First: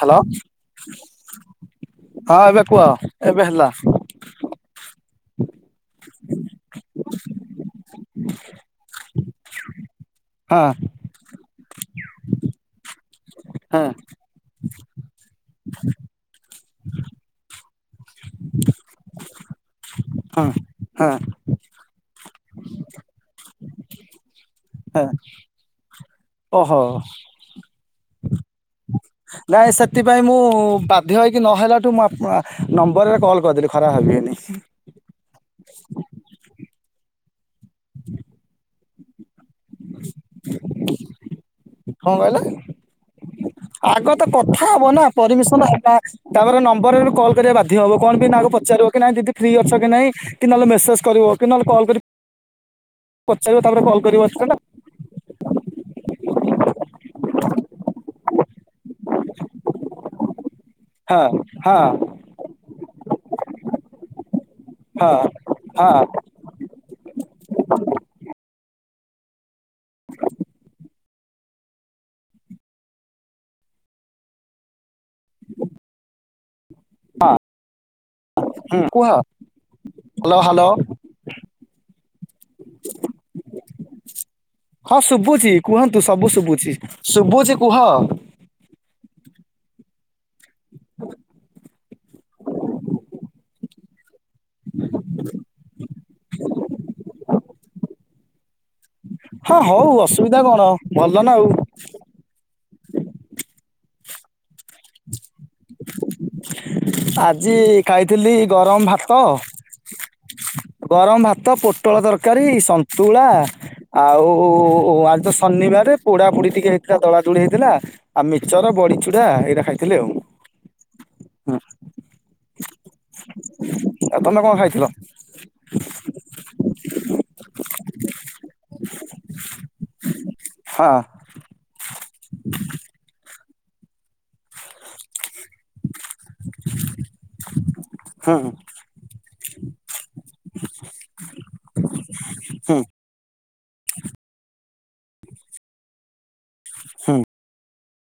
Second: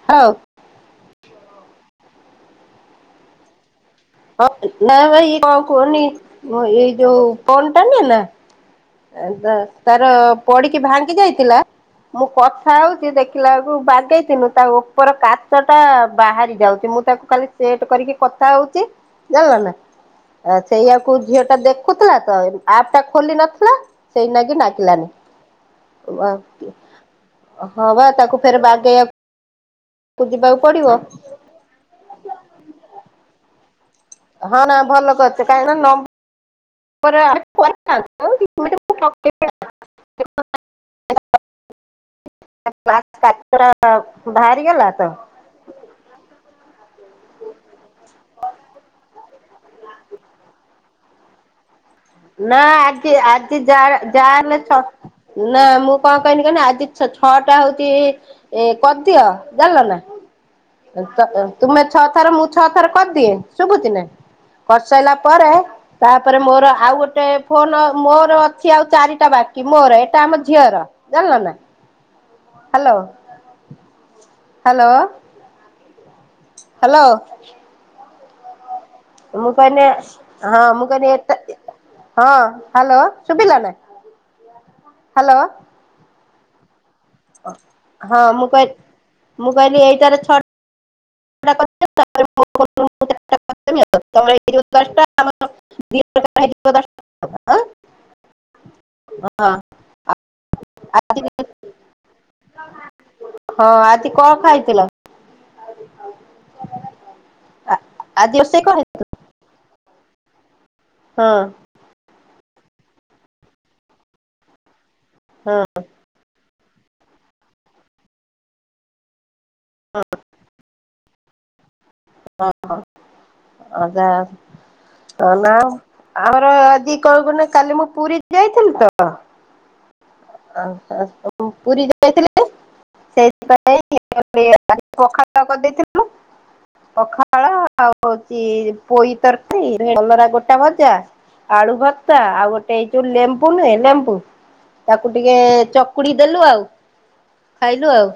Hello ହଉ ହଁ ଏବେ କୁହ ଏବେ ହେଲା। ନାଇ ବା ଇଏ କଣ କୁହନି ଏଇ ଯୋଉ ଫୋନଟା ନୁହେଁ ନା ତାର ହଁ ପଡିକି ଭାଙ୍ଗି ଯାଇଥିଲା ମୁଁ କଥା ହଉଛି ଦେଖି ଦେଖିଲା ବେଳକୁ ହଁ ବାଗେଇଥିନୁ ତା ଉ ଉପର କାଚଟା ବାହାରି ଯାଉଛି ମୁଁ ତାକୁ ଖାଲି ସେଟ୍ କରିକି କଥା ହଉଛି ଜାଣିଲ ନା ହଁ ଆ ହଁ ସେଇଆକୁ ଝିଅଟା ଦେଖୁଥିଲା ତ ଆପ୍ ଟା ଖୋଲି ନଥିଲା ସେଇନାଗି ଛି ହଁ ନାଗିଲାନି ଓହୋ ହଁ ବା ତାକୁ ଫେରେ ବାଗେଇବା ନାଇଁ ସେଥିପାଇଁ ମୁଁ ବାଧ୍ୟ ହେଇକି ନହେଲାଠୁ ମୁଁ ଆପନ୍ ଆ ନମ୍ବରରେ କଲ୍ କରିଦେଲି। ଖରାପ ଭାବିବେନି। ହଁ ନା ଭଲ କରିଛ କାହିଁକି ନା ନମ୍ [unintelligible] ହଁ। କ୍ଲାସ କାଟର ଆଗ ତ ବାହାରି କଥା ଗଲା ହବ ନା ତ ପରମିଶନ ହବା ତାପରେ ନମ୍ବରରୁ କଲ୍ କରିବା ବାଧ୍ୟ ହବ କଣ ପାଇଁ ନା ଆଗ ପଚାରିବ କି ନାଇ ଦିଦି ଫ୍ରି ଅଛ କି ନାହିଁ କି ନହେଲେ ମେସେଜ କରିବ କି ନହେଲେ କଲ୍ କରି ନା ଆଜି ଆଜି ପଚାରିବ ତାପରେ ଯାର କଲ୍ ଯା କରିବ ନା ହେଲେ ଛ ନା ମୁଁ କଣ କହିନି କହି ଆଜି ଛଅଟା ହଉଛି ଏ କରିଦିଅ ଜାଣିଲ ନା ହଁ ହଁ ତୁମେ ଛଅ ଥର ମୁଁ ଛଅ ଥର କରିଦିଏ ଶୁଭୁଛି ନା କରିସାରିଲା ହଁ ପରେ ହଁ ତାପରେ ମୋର ଆଉ ଗୋଟେ ଫୋନ ମୋର ଅଛି ଆଉ ଚାରିଟା ବାକି ମୋର ଏଇଟା ଆମ ଝିଅର ଜାଣିଲ ନା ହ୍ୟାଲୋ ହ୍ୟାଲୋ ହ୍ୟାଲୋ। ହୁଁ କୁହ ମୁଁ କହିଁଲି ହ୍ୟାଲୋ ହଁ ହ୍ୟାଲୋ ମୁଁ କହିନି ହଁ ହ୍ୟାଲୋ ସୁଭିଲା ନା? ହଁ ହ୍ୟାଲୋ ଶୁଭୁଛି କୁହନ୍ତୁ ସବୁ ଶୁଭୁଛି ଶୁଭୁଛି କୁହ। ତ ମୁ କହିଲି ମୁଁ କହିଲି ଏଇଟାରେ ଛ [inaudible] [unintelligible] ମ [unintelligible] ହଁ ହୋଉ ଅସୁବିଧା କଣ ଆଜି ଭଲ ନା ଆଉ। ହଁ ଆଜିି କଣ ଖାଇଥିଲ? ଆଜି ଆ ଆଜି ଖାଇଥିଲି ରୋଷେଇ କଣ ଗରମ ହେଇଥିଲା? ଭାତ ଗରମ ହଁ ଭାତ ପୋଟଳ ତରକାରୀ ସନ୍ତୁଳା ଆଉ ଓ ଆଜି ତ ହଁ ଶନିବାରେ ପୋଡା ପୋଡି ଟିକେ ହେଇଥିଲା ଦଳା ଦୁଳି ହେଇଥିଲା ଆଉ ମିଚର ବଡିଚୁଡା ଟା ଖାଇଥିଲି ଆଉ ହ ହଁ ଅଦ ଆ ଆଉ ତମେ କଣ ଖାଇଥିଲ? କହୁନ ଆମର ଆଜି କହିବୁନି କାଲି ମୁଁ ପୁରୀ ଯାଇଥିଲୁ ତ। ଆ ହଁ ପୁରୀ ଯାଇଥିଲି [inaudible] ସେଇଥିପାଇଁ ପଖାଳ କରିଦେଇଥିଲୁ। ପଖାଳ ଆଉ ହୁଁ ହଉଛି ପୋଇ ତରକାରୀ କଲରା ଗୋଟା ଭଜା ଆଳୁ ଭର୍ତ୍ତା ଆଉ ଗୋଟେ ହୁଁ ଏଇ ଯୋଉ ଲେମ୍ବୁ ନୁହେଁ ଲେମ୍ବୁ ତାକୁ ଟିକେ ଚକୁଡି ଦେଲୁ ଆଉ ହୁଁ ଖାଇଲୁ ଆଉ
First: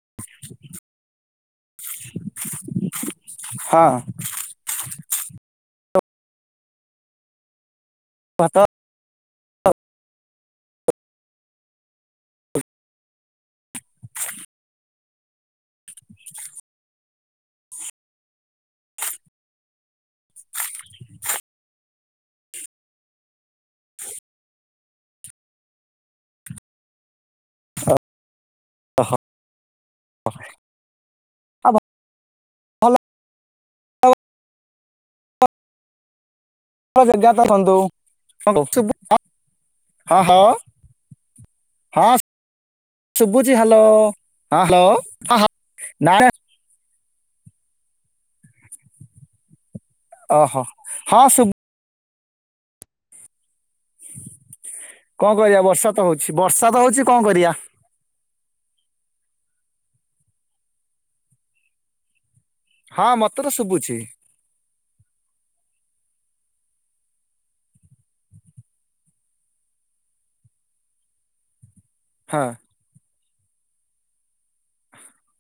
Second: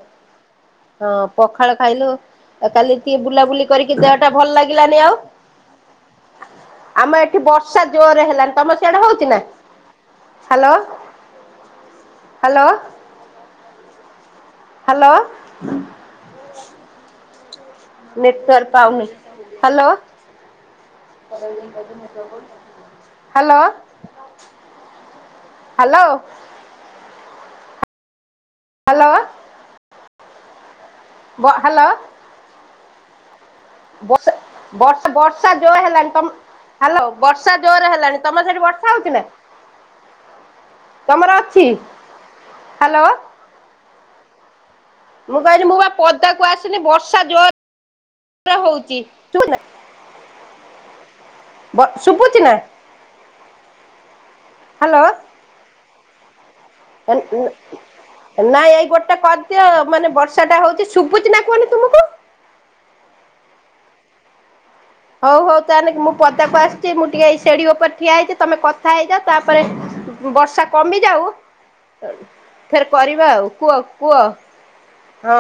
ହଁ। ପଖାଳ ଖାଇଲୁ ଆଉ କାଲି ଟିକେ ବୁଲାବୁଲି ହଁ କରିକି ଦେହ ଭଲ ଲାଗିଲାନି ଆଉ ଆମ ଏଠି ବର୍ଷା ଜୋରରେ ହେଲାଣି ଭାତ ତମେ ସିଆଡ଼େ ହୋଉଛି ନା? Hello hello. ହ୍ୟାଲୋ। ନେଟୱାର୍କ ପାଉନି। Hello hello hello. ହ୍ୟାଲୋ ବ ଆଉ ହ୍ୟାଲୋ। ଭଲ ବର୍ଷା ବର୍ଷା ବର୍ଷା ଯୋରେ ହେଲାଣୀ ତମ ଭଲ ହ୍ୟାଲୋ ଜାଗା ତ ବର୍ଷା ବନ୍ଧୁ ଜୋରରେ ହେଲାଣି। ତମର ହଁ ସେଠି ବର୍ଷା ଶୁଭୁ- ହଉଛି ନା? ହଁ ହଁ ତମର ଅଛି ହ୍ୟାଲୋ। ଜି ହ୍ୟାଲୋ ହଁ ହ୍ୟାଲୋ। ହଁ ମୁଁ ହଁ କହିଲି ମୁଁ ବା ନାଇଁ ପଦାକୁ ଆସିଲି ବର୍ଷା ଜୋରରେ ହୋଉଛି। ଓହୋ ହଁ ସୁବୁ ବ ସୁବୁଛିି ନା ହ୍ୟାଲୋ କଣ କରିବା ବର୍ଷା ତ ହଉଛି ବର୍ଷା ତ ହଉଛି କଣ କରିବା। ନାଇଁ ଏଇ ଗୋଟେ କରିଦିଅ ମାନେ ବର୍ଷା ଟା ହୋଉଛି ଶୁଭୁଛିି ନା କୁହନି ତୁମକୁ? ହଁ ମତେ ତ ଶୁଭୁଛି। ହୋଉ ହୋଉ ତାହେଲେ ମୁଁ ପଦାକୁ ଆସିଛି ମୁଁ ଟିକେ ଏଇ ସେଢି ଉପରେ ଠିଆ ହେଇଛି ତମେ କଥା ହେଇଯାଅ ତାପରେ ବର୍ଷା କମି ଯାଉ ହଁ। ଫେର କରିବା ଆଉ କୁହ କୁହ। ହଁ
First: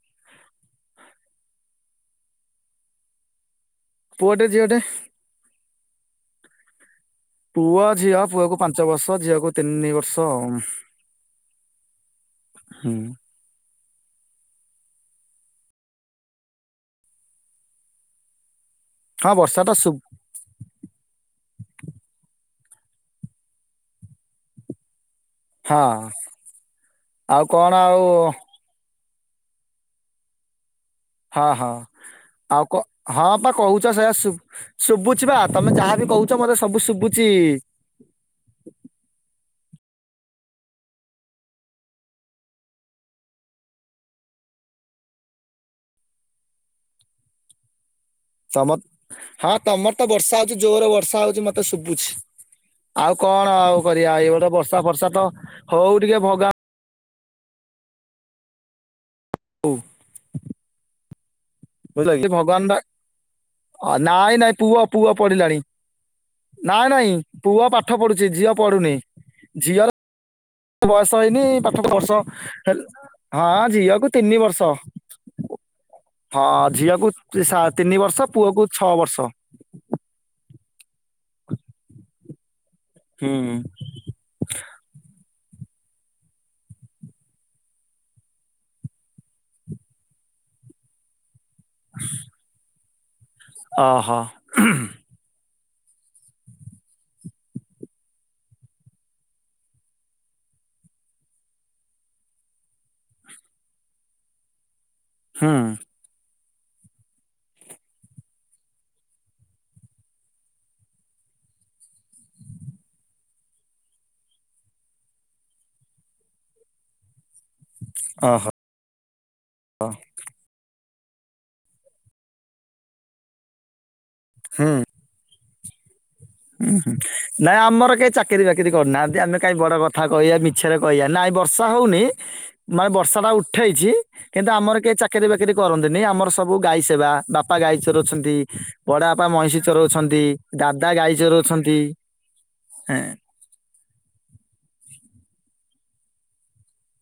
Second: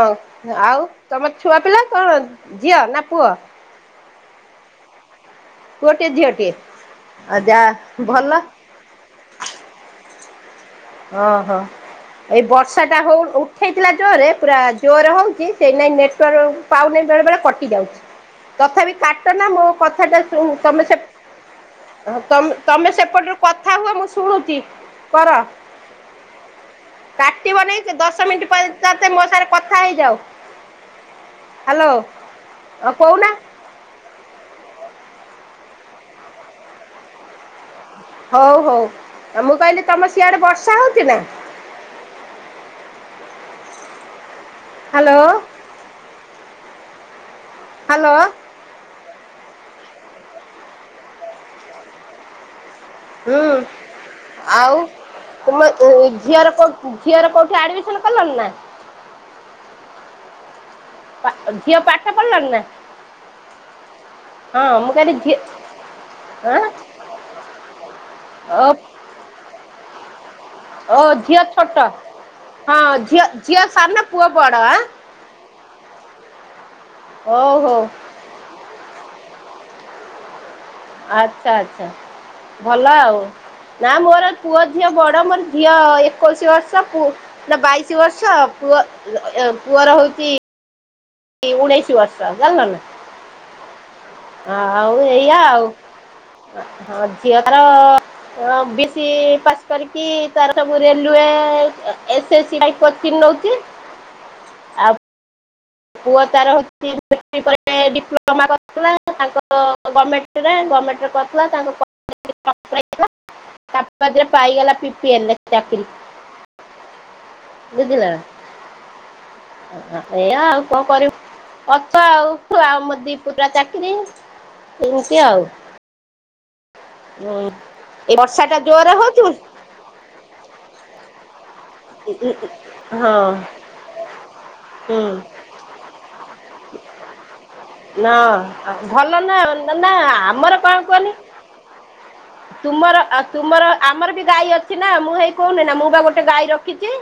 ଆଉ ତମର ଛୁଆ ପିଲା କଣ ଝିଅ ନା ପୁଅ? ପୁଅଟେ ଝିଅଟେ। ପୁଅ ଟିଏ ଝିଅଟିଏ ଆଉ ଯା ପୁଅ ଝିଅ ଭଲ ପୁଅକୁ ପାଞ୍ଚ ବର୍ଷ ଝିଅକୁୁ ତିନି ବର୍ଷ ଆଉ। ଓହୋ ଏଇ ବର୍ଷା ହୁଁ ଟା ହୋଉ ଉ ହେଇଥିଲା ଜୋରରେ ପୁରା ଜୋର ହୋଉଛି ସେଁଇ ନାଗି ନେଟୱର୍କ ପାଉ ନାହିଁ ବେଳେ ବେଳେ କଟି ଯାଉଛି। ତଥାପି ହଁ କାଟ ନା ବର୍ଷା ମୋ ତ ଶୁ କଥାଟା ତମେ ସେ ହ ତମେ ତମେ ସେପଟରୁ କଥା ହୁଅ ମୁଁ ଶୁଣୁଛି କର। ହଁ ଆଉ କାଟିବ କଣ ନାଇ ଆଉ ଦଶ ମିନିଟ୍ ପରେତେ ମୋ ସାଙ୍ଗେ କଥା ହେଇଯାଉ। ହଁ ହଁ ହ୍ୟାଲୋ ଆଉ କ ହଁ ପା କହୁଛ ସେ ସେୟା ସୁୁ ଶୁଭୁଛି ବା ତମେ ଯାହାବି କହୁଛ ମୋତେ ସବୁ ଶୁଭୁଚି। ହଉ ହଉ ଆଉ ମୁଁ କହିଲି ତମ ସିଆଡେ ବର୍ଷା ହଉଛି ନା? Hello hello. ତମ ହଁ ତମର ତ ବର୍ଷା ହଉଛି ଜୋରେ ବର୍ଷା ହଉଛି ମତେ ଶୁଭୁଛି। ଆଉ ହୁଁ କଣ ଆଉ କରିବା ଏଇ ବୋଟେ ଆଉ ବର୍ଷା ଫର୍ଷା ତ ତୁମ ହଉ ଟିକେ ଝିଅର ଭଗା କୋଉ ଝିଅର କୋଉଠି ଆଡ଼ିମିସନ କଲଣି ନା? ହଉ ଝିଅ ପାଠ ବୁଝିଲକି ପଢ଼ିଲାଣି ନା ଭଗବାନଟା ନାଇଁ ନାଇଁ ହଁ ପୁଅ ମୁଁ ପୁଅ କହିଲି ଝିଅ ପଢ଼ିଲାଣି। ଆଁ ନାଇ ନାଇଁ ପୁଅ ପାଠ ପଢୁଛି ଝିଅ ଓ ପଢୁନି ଝିଅର ଓ ବୟସ ଝିଅ ହେଇନି ପାଠ ଛୋଟ ବର୍ଷ ହଁ ହେଲେ ଝିଅ ହଁ ଝିଅ ସାନ ଝିଅକୁ ପୁଅ ତିନି ବଡ଼ ବର୍ଷ। ଆଁ ହଁ ଝିଅକୁ ହଉ ସା ହଉ ତିନି ବର୍ଷ ପୁଅକୁ ଛଅ ବର୍ଷ। ଆଚ୍ଛା ଆଚ୍ଛା ଭଲ ଆଉ ହୁଁ ନା ମୋର। ପୁଅ ଝିଅ ବଡ ମୋର ଝିଅ ଏକୋଇଶି ବର୍ଷ ପୁଅ ନା ବାଇଶି ବର୍ଷ ପୁଅ ପୁଅର ହଉଛି ଉଣେଇଶି ବର୍ଷ ଜାଣିଲ ନା ଅ ହ ଆଉ ଏଇଆ ଆଉ। ହଁ ଝିଅ ତାର ବି ସି ପାସ୍ କରିକି ତା ସବୁ ରେଲୁଏ ଏସ୍ ଏ ସେ ସି ପାଇଁ କୋଚିଂ ନଉଛି। ଆଉ ହୁଁ। ପୁଅ ତାର ହଉଛି ପ ଡିପ୍ଲୋମା କରିଥିଲା ତାଙ୍କ ଗଭର୍ଣ୍ଣମେଣ୍ଟରେ ଗଭର୍ଣ୍ଣମେଣ୍ଟରେ କରିଥିଲା ତାଙ୍କ କ [inaudible] ତାପରେ ପାଇଗଲା ପି ପି ଏଲ୍ ରେ ପାଇଗଲା ଚାକିରି। ଓହୋ ବୁଝିଲନା ଏଇଆ ଆଉ କଣ କରିବି ଅଛ ଆଉ ଆଉ ମ ଦି ପୁରା ଚାକିରି ହୁଁ ଏମିତି ଆଉ ହୁଁ। ନାଇଁ ଆମର କେହି ଏ ଚାକିରି ବର୍ଷାଟା ବାକିରି ଜୋରରେ କରୁନାହାନ୍ତି ହେଉଛି ଆମେ କାଇହିଁ ବଡ଼ କଥା କହିବା ମିଛରେ କହିବା ନାଇଁ। ବର୍ଷା ହଉନି ମାନେ ହଁ ବର୍ଷାଟା ଉଠଇଛି କିନ୍ତୁ ଆମର କେହି ହୁଁ ଚାକିରି ବାକିରି କରନ୍ତିନି ଆମର ସବୁ ଗାଈ ସେବା ବାପା ନା ଗାଈଚରଉଛନ୍ତି ବଡ଼ା ଭଲ ବାପା ନା ମଇଁଷି ନା ଚରଉଛନ୍ତି ଆମର କ'ଣ ଦାଦା କୁହନି ଗାଈ ଚରାଉଛନ୍ତି। ତୁମର ତୁମର ଆମର ବି ଗାଈ ଅଛି ନା ମୁଁ ହେଇ କହୁନି ନା ମୁଁ ବା ଗୋଟେ ଗାଈ ରଖିଛି।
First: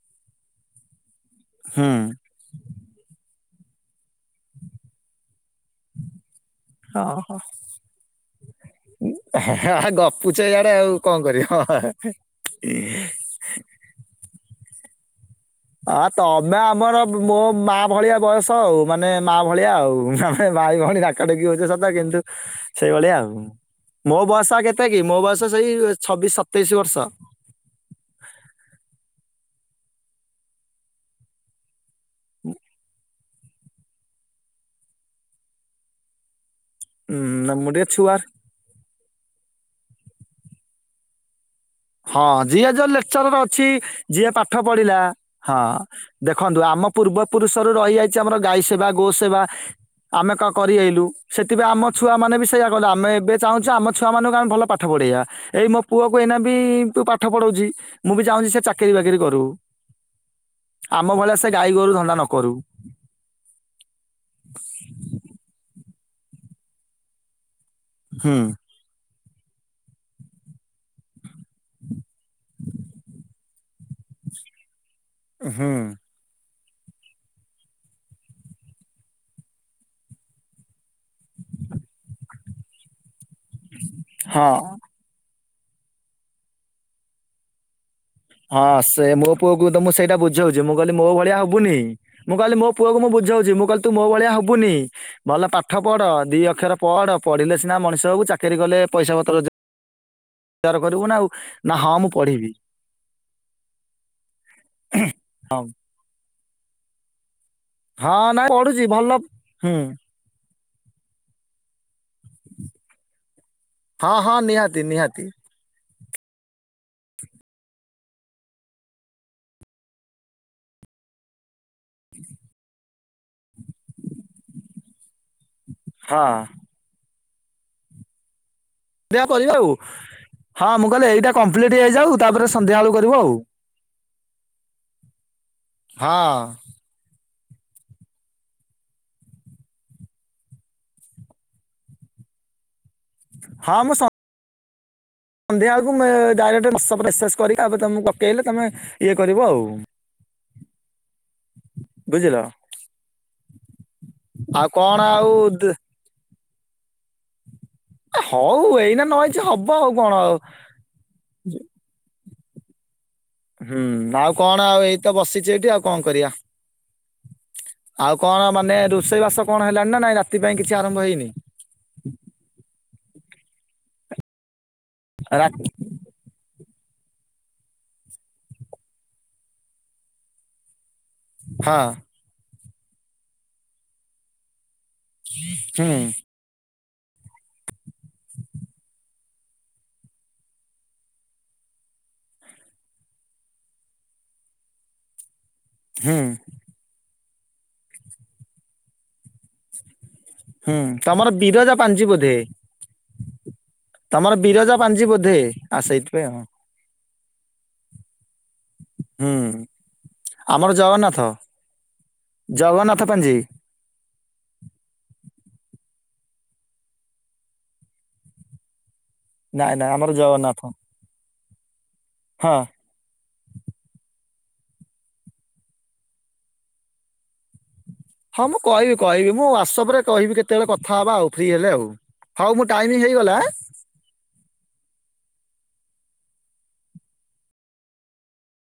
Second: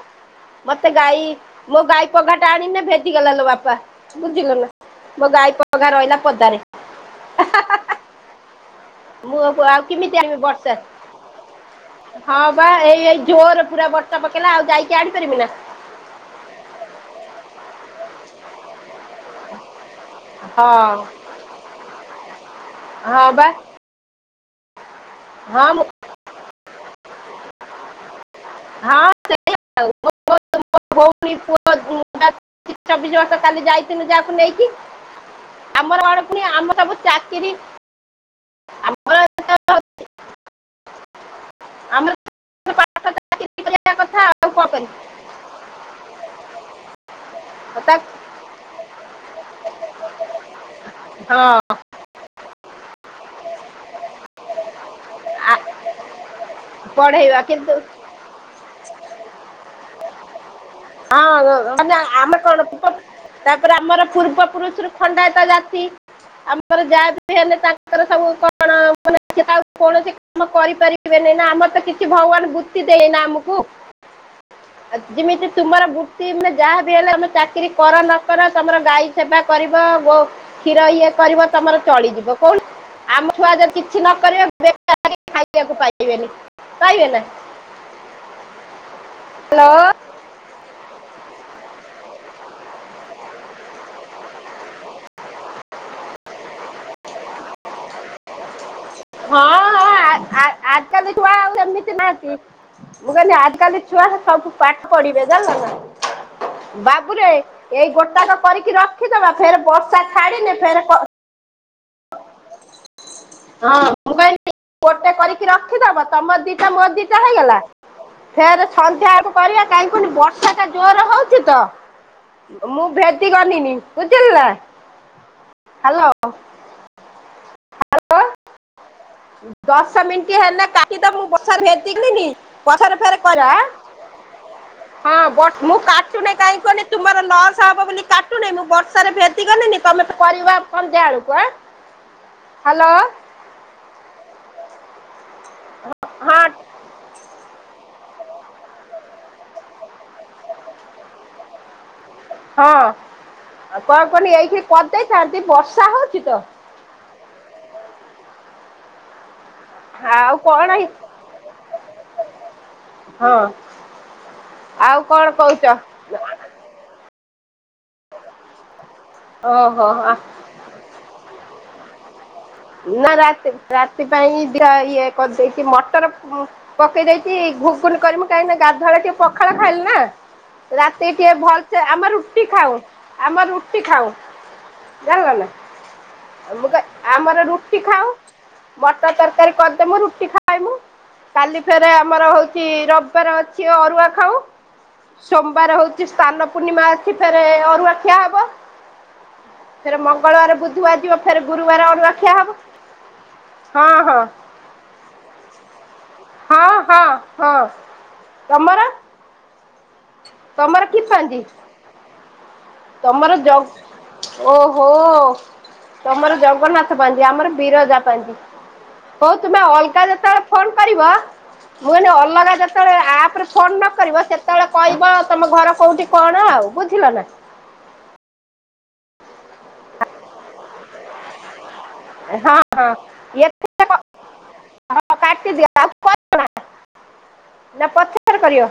ମତେ ଗାଈ ମୋ ହୁଁ ଗାଈ ପଘାଟା ଟାଣିନେ ଭେଜିଗଲା ଲୋ ବାପା ବୁଝିଲ ନା ମୋ ଗାଈ ପଘା ରହିଲା ପଦାରେ। ଓହୋ ମୁଁ ହଁ ଆଉ ହଁ ଆଉ [unintelligible] କେମିତି ଆଣିବି ଗପୁଛେ ଇଆଡେ ବର୍ଷା ଆଉ କଣ କରିବ [unintelligible] ହଁ ବା ଏଇ ଏଇ ଜୋର ପୁରା ବର୍ଷା ପକେଇଲା ଆଉ ଯଇକି ଆଣିପାରିମି ନା ଆ ତମେ ଆମର ମୋ ମା ଭଳିଆ ବୟସ ଆଉ ମାନେ ମା ଭଳିଆ ଆଉ। ଆମେ ଭାଇ ହଁ ଭଉଣୀ ଡାକା ଡୁକି ହଉଛେ ସତ କିନ୍ତୁ ସେଇଭଳିଆ। ହଁ ବା ମୋ ବୟସ ଆ କେତେ କି ମୋ ବୟସ ହଁ ସେଇ ମୁଁ ଛବିଶି ସତେଇଶି ବର୍ଷ। ହଁ ସେଇ [unintelligible] ଚ ଚବିଶି ବର୍ଷ କାଲି ଯାଇଥିଲୁ ଯେ ୟାକୁ ନେଇକି ଆମର ପୁଣି ଆମ ସବୁ ଚାକିରି ହୁଁ ମୁଁ ଟିକେ ଛୁଆ ଆମର ହଁ ଯିଏ ଆମର ଯୋଉ ପାଠ ଲେକ୍ଚରର ଚାକିରି ଅଛି କରିବା କଥା ଯିଏ ଆଉ ପାଠ କଣ ପଢିଲା କରିବି ହଁ ଦେଖନ୍ତୁ ଆମ ପୂର୍ବ ପୁରୁଷରୁ ରଇ ତା ଆଇଛି ଆମର ଗାଈ ସେବା ଗୋ ସେବା ଆମେ କ କରି ହେଇଲୁ ହଁ ସେଥିପାଇଁ ଆମ ପୂ ଛୁଆ ମାନେ ବି ସେଇଆ କଲେ ଆମେ ଏବେ ଚାହୁଁଚୁ ଆମ ଛୁଆମାନଙ୍କୁ ଆମେ ଭଲ ପାଠ ପଢେଇଆ ଆ- ଏଇ ମୋ ପୁଅକୁ ଏଇନା ବି ପି ପାଠ ପଢେଇବା ପଢଉଛି କିନ୍ତୁ ମୁଁ ବି ଚାହୁଁଛି ସେ ଚାକିରି ବାକିରି କରୁ। ଆମ ଅ ଭଳିଆ ସେ ଗାଈ ଗୋରୁ ମାନେ ଧନ୍ଦା ନ ଆମେ କରୁ କଣ ପୁଟ ତାପରେ ଆମର ପୂର୍ବ ପୁରୁଷରୁ ଖଣ୍ଡାୟତ ଜାତି ଆ ତାର ଯାହା ବି ହେଲେ ତାଙ୍କର ସବୁ ହୁଁ। କଣ ମାନେ ଆଉ କୌଣସି କାମ କରିପାରିବେନି ନା ଆମର ତ କିଛି ଭଗବାନ ବୃତ୍ତି ଦେଇନା ଆମକୁ। [inaudible] ଜିମିତି ହୁଁ। ତୁମର ବୁ ତି ଯାହାବି ହେଲେ ତମେ ଚାକିରି କର ନ କର ତମର ଗାଈ ସେବା କରିବ ଗୋ କ୍ଷୀର ଇଏ କରିବ ତମର ଚଳିଯିବ କହୁନ ଆମ ଛୁଆ ଯକି କିଛି ନ କରିବେ ହଁ ବେକା ଖାଇବାକୁ ପାଇବେନି ପାଇବେ ନା। ହଁ ସେ ମୋ ପୁଅକୁ ହ୍ୟାଲୋ ତ ମୁଁ ସେଇଟା ବୁ ଝଉଛି ମୁଁ କଇଲି ମୋ ଭଳିଆ ହବୁନି ମୁଁ କଇଲି ମୋ ପୁଅକୁ ମୁଁ ବୁଝଉଛି ମୁଁ କଇଲି ତୁ ମୋ ଭଳିଆ ହବୁନି। ଭଲ ପାଠ ପଡ ଦି ଅକ୍ଷର ପଡ ପଡିଲେ ସିନା ମଣିଷ ହବୁ ଚାକିରି କଲେ ପଇସା ପତ୍ର ଯା ଆ ତ ଦେଖିବା ଆଉ ନା ସେମିତି ହଁ ମୁଁ ନାନ୍ତି। ପଢିବି ମୁଁ କହିଲି ଆଜ କାଲି ଛୁଆ ସବୁ ପାଠ ପଢିବେ ଜାଣିଲ ହଁ ନା ବାବୁରେ। ଏଇ ହଁ ଗୋଟାକ ନାଇଁ କରିକି ପଢୁଛି ଭଲ ରଖିଦବା ଫେରେ ହୁଁ। ବର୍ଷା ଛାଡିନେ ଫେରେ କ [inaudible] ହଁ ମୁଁ ହଁ କଇଲି ଏଇ ନିହାତି ଗୋଟେ ନିହାତି। କରିକି ରଖିଦବ ତମର ଦିଟା ମୋର ଦିଟା ହେଇଗଲା। ଫେରେ ସନ୍ଧ୍ୟା ଆଳକୁ କରିବା କାଇଁ କହନି ବର୍ଷା ଟା ଜୋର ହଉଛି ତ। ମୁଁ ଭେଦି ଗଲିନି ବୁଝିଲୁ ନା ହ୍ୟାଲୋ। ହଁ ଏଇଆ କରିଆ ଆଉ ଦଶ ମିନିଟ୍ ହେଲେ ହଁ ମୁଁ କାଟି ତ କହିଲି ଏଇଟା ବର୍ଷାରେ କମ୍ପ୍ଲିଟ ଭେଦି ହେଇଯାଉ ଗଲିନି ତାପରେ ସନ୍ଧ୍ୟା ଅଳୁ ପଛରେ ଫେର କରିବୁ ଆଉ। କରିବା ଆଁ? ହଁ ବଟ ମୁଁ କାଟୁନି ହଁ। କାଇଁ କୁହନି? ତୁମର ଲସ ହବ ବୋଲି କାଟୁନି ମୁଁ ବର୍ଷାରେ ଭେଦି ଗଲିନି ତମେ କରିବ ସନ୍ଧ୍ୟା ଆଳକୁ ଆଁ। [inaudible] ହାଲୋ। ହଁ ମୁଁ ସ ନ୍ଧ୍ୟାଏଳକୁ ମୁ ହଁ ଡାଇରେକ୍ଟ ୱାଟ୍ସଅପ୍ ରେ ମେସେସ କରିକି ଆ ତମକୁ ପକେଇଲେ ତମେ ଇଏ କରିବ ଆଉ। ବୁଝିଲ। ହଁ ଆଉ କଣ କନି ଏଇଠି ଆଉ କଣ ଆଉ କରିଦେଇଥାନ୍ତି ବର୍ଷା ହଉଛି ତ। ହଉ ଏଇନା ନ ହେଇଛି ହବ ଆଉ କଣ। ହଁ ହୁଁ ଆଉ କଣ ଆଉ ଏଇତ କଣ ବସିଛି କହୁଛ ଏଠି ଆଉ କଣ କରିଆ। ଆଉ କଣ ମାନେ ରୋଷେଇ ବାସ କଣ ଓହୋ ହେଲାଣି ନା ନାଇଁ ରାତି ପାଇଁ କିଛି ଆରମ୍ଭ ହେଇନି। ନା ରାତି ରାତି ପାଇଁ ଜ ଏଇ ରା ହୁଁ କରିଦେଇଚି ମଟର। ପକେଇ ଦେଇଛି ଘୁଗୁନି କରିମି କାହିଁକି ନା ଗାଧୁଆ ବେଳେ ଟିକେ ପଖାଳ ଖାଇଲି ନା। ରାତିକି ଟିକେ ଭଲସେ ଆମ ରୁଟି ଖାଉ ଆମ ରୁଟି ଖାଉ। ଜାଣିଲ ନା ମୁଁ କ ଆମର ରୁଟି ଖାଉ। ମଟର ତରକାରୀ କରିଦମୁ ରୁଟି ଖାଏ ମୁୁ। କାଲି ଫେରେ ଆମର ହଉଛି ରବିବାର ଅଛି ଅରୁଆ ଖାଉ। ସୋମବାର ହଉଛି ହୁଁ ସ୍ଥାନ ପୂର୍ଣ୍ଣିମା ଅଛି ଫେରେ ଅରୁଆ ଖିଆ ହବ ଫେରେ ମନ୍ ଙ୍ଗଳବାର ହୁଁ। ବୁଧବାର ଯିବ ତମର ଫେର ବିରଜା ଗୁରୁବାର ପାଞ୍ଜି ଅୁରୁଆ କ୍ଷା ବୋଧେ? ହବ ହଁ ହଁ। ତମର ବିରଜା ପାଞ୍ଜି ବୋଧେ ଆସ ସେଇଥି ପାଇଁ ହଁ ହଁ ହଁ ତମର? ହୁଁ ଆମର ତମର କି ଜଗନ୍ନାଥ ପାଞ୍ଜି ଜଗନ୍ନାଥ। ତମର ପାଞ୍ଜି ଜଗ ଓହୋ। ତମର ଜଗନ୍ନାଥ ପାଞ୍ଜି ଆମର ବିରଜା ପାଞ୍ଜି। ହଉ ତୁମେ ନାଇଁ ନାଇଁ ଅଲଗା ଆମର ଯେତେବେଳେ ଜଗନ୍ନାଥ ଫୋନ କରିବ ମୁଁ ଅଲଗା ହଁ ଜ ସେତଳେ ଆପ ରେ ଫୋନ ନକିରିବ ସେତଳେ କଇବ ତମ ଘର କୋଉଠି କଣ ଆଉ ବୁଝିଲ ନା। ହଁ ମୁଁ କଇବି କଇବି ମୁଁ ୱାସପ ରେ କହିବି କେତବେଳେ କଥା ଅବା ଆଉ ଫ୍ରି ହେଲେ ଆଉ। ହଁ ହଉ ମୁଁ ଟାଇମ ହେଇଗଲା ହଁ [unintelligible] କାଟିଦିଅ [unintelligible] ନା ପଛରେ କରିବ?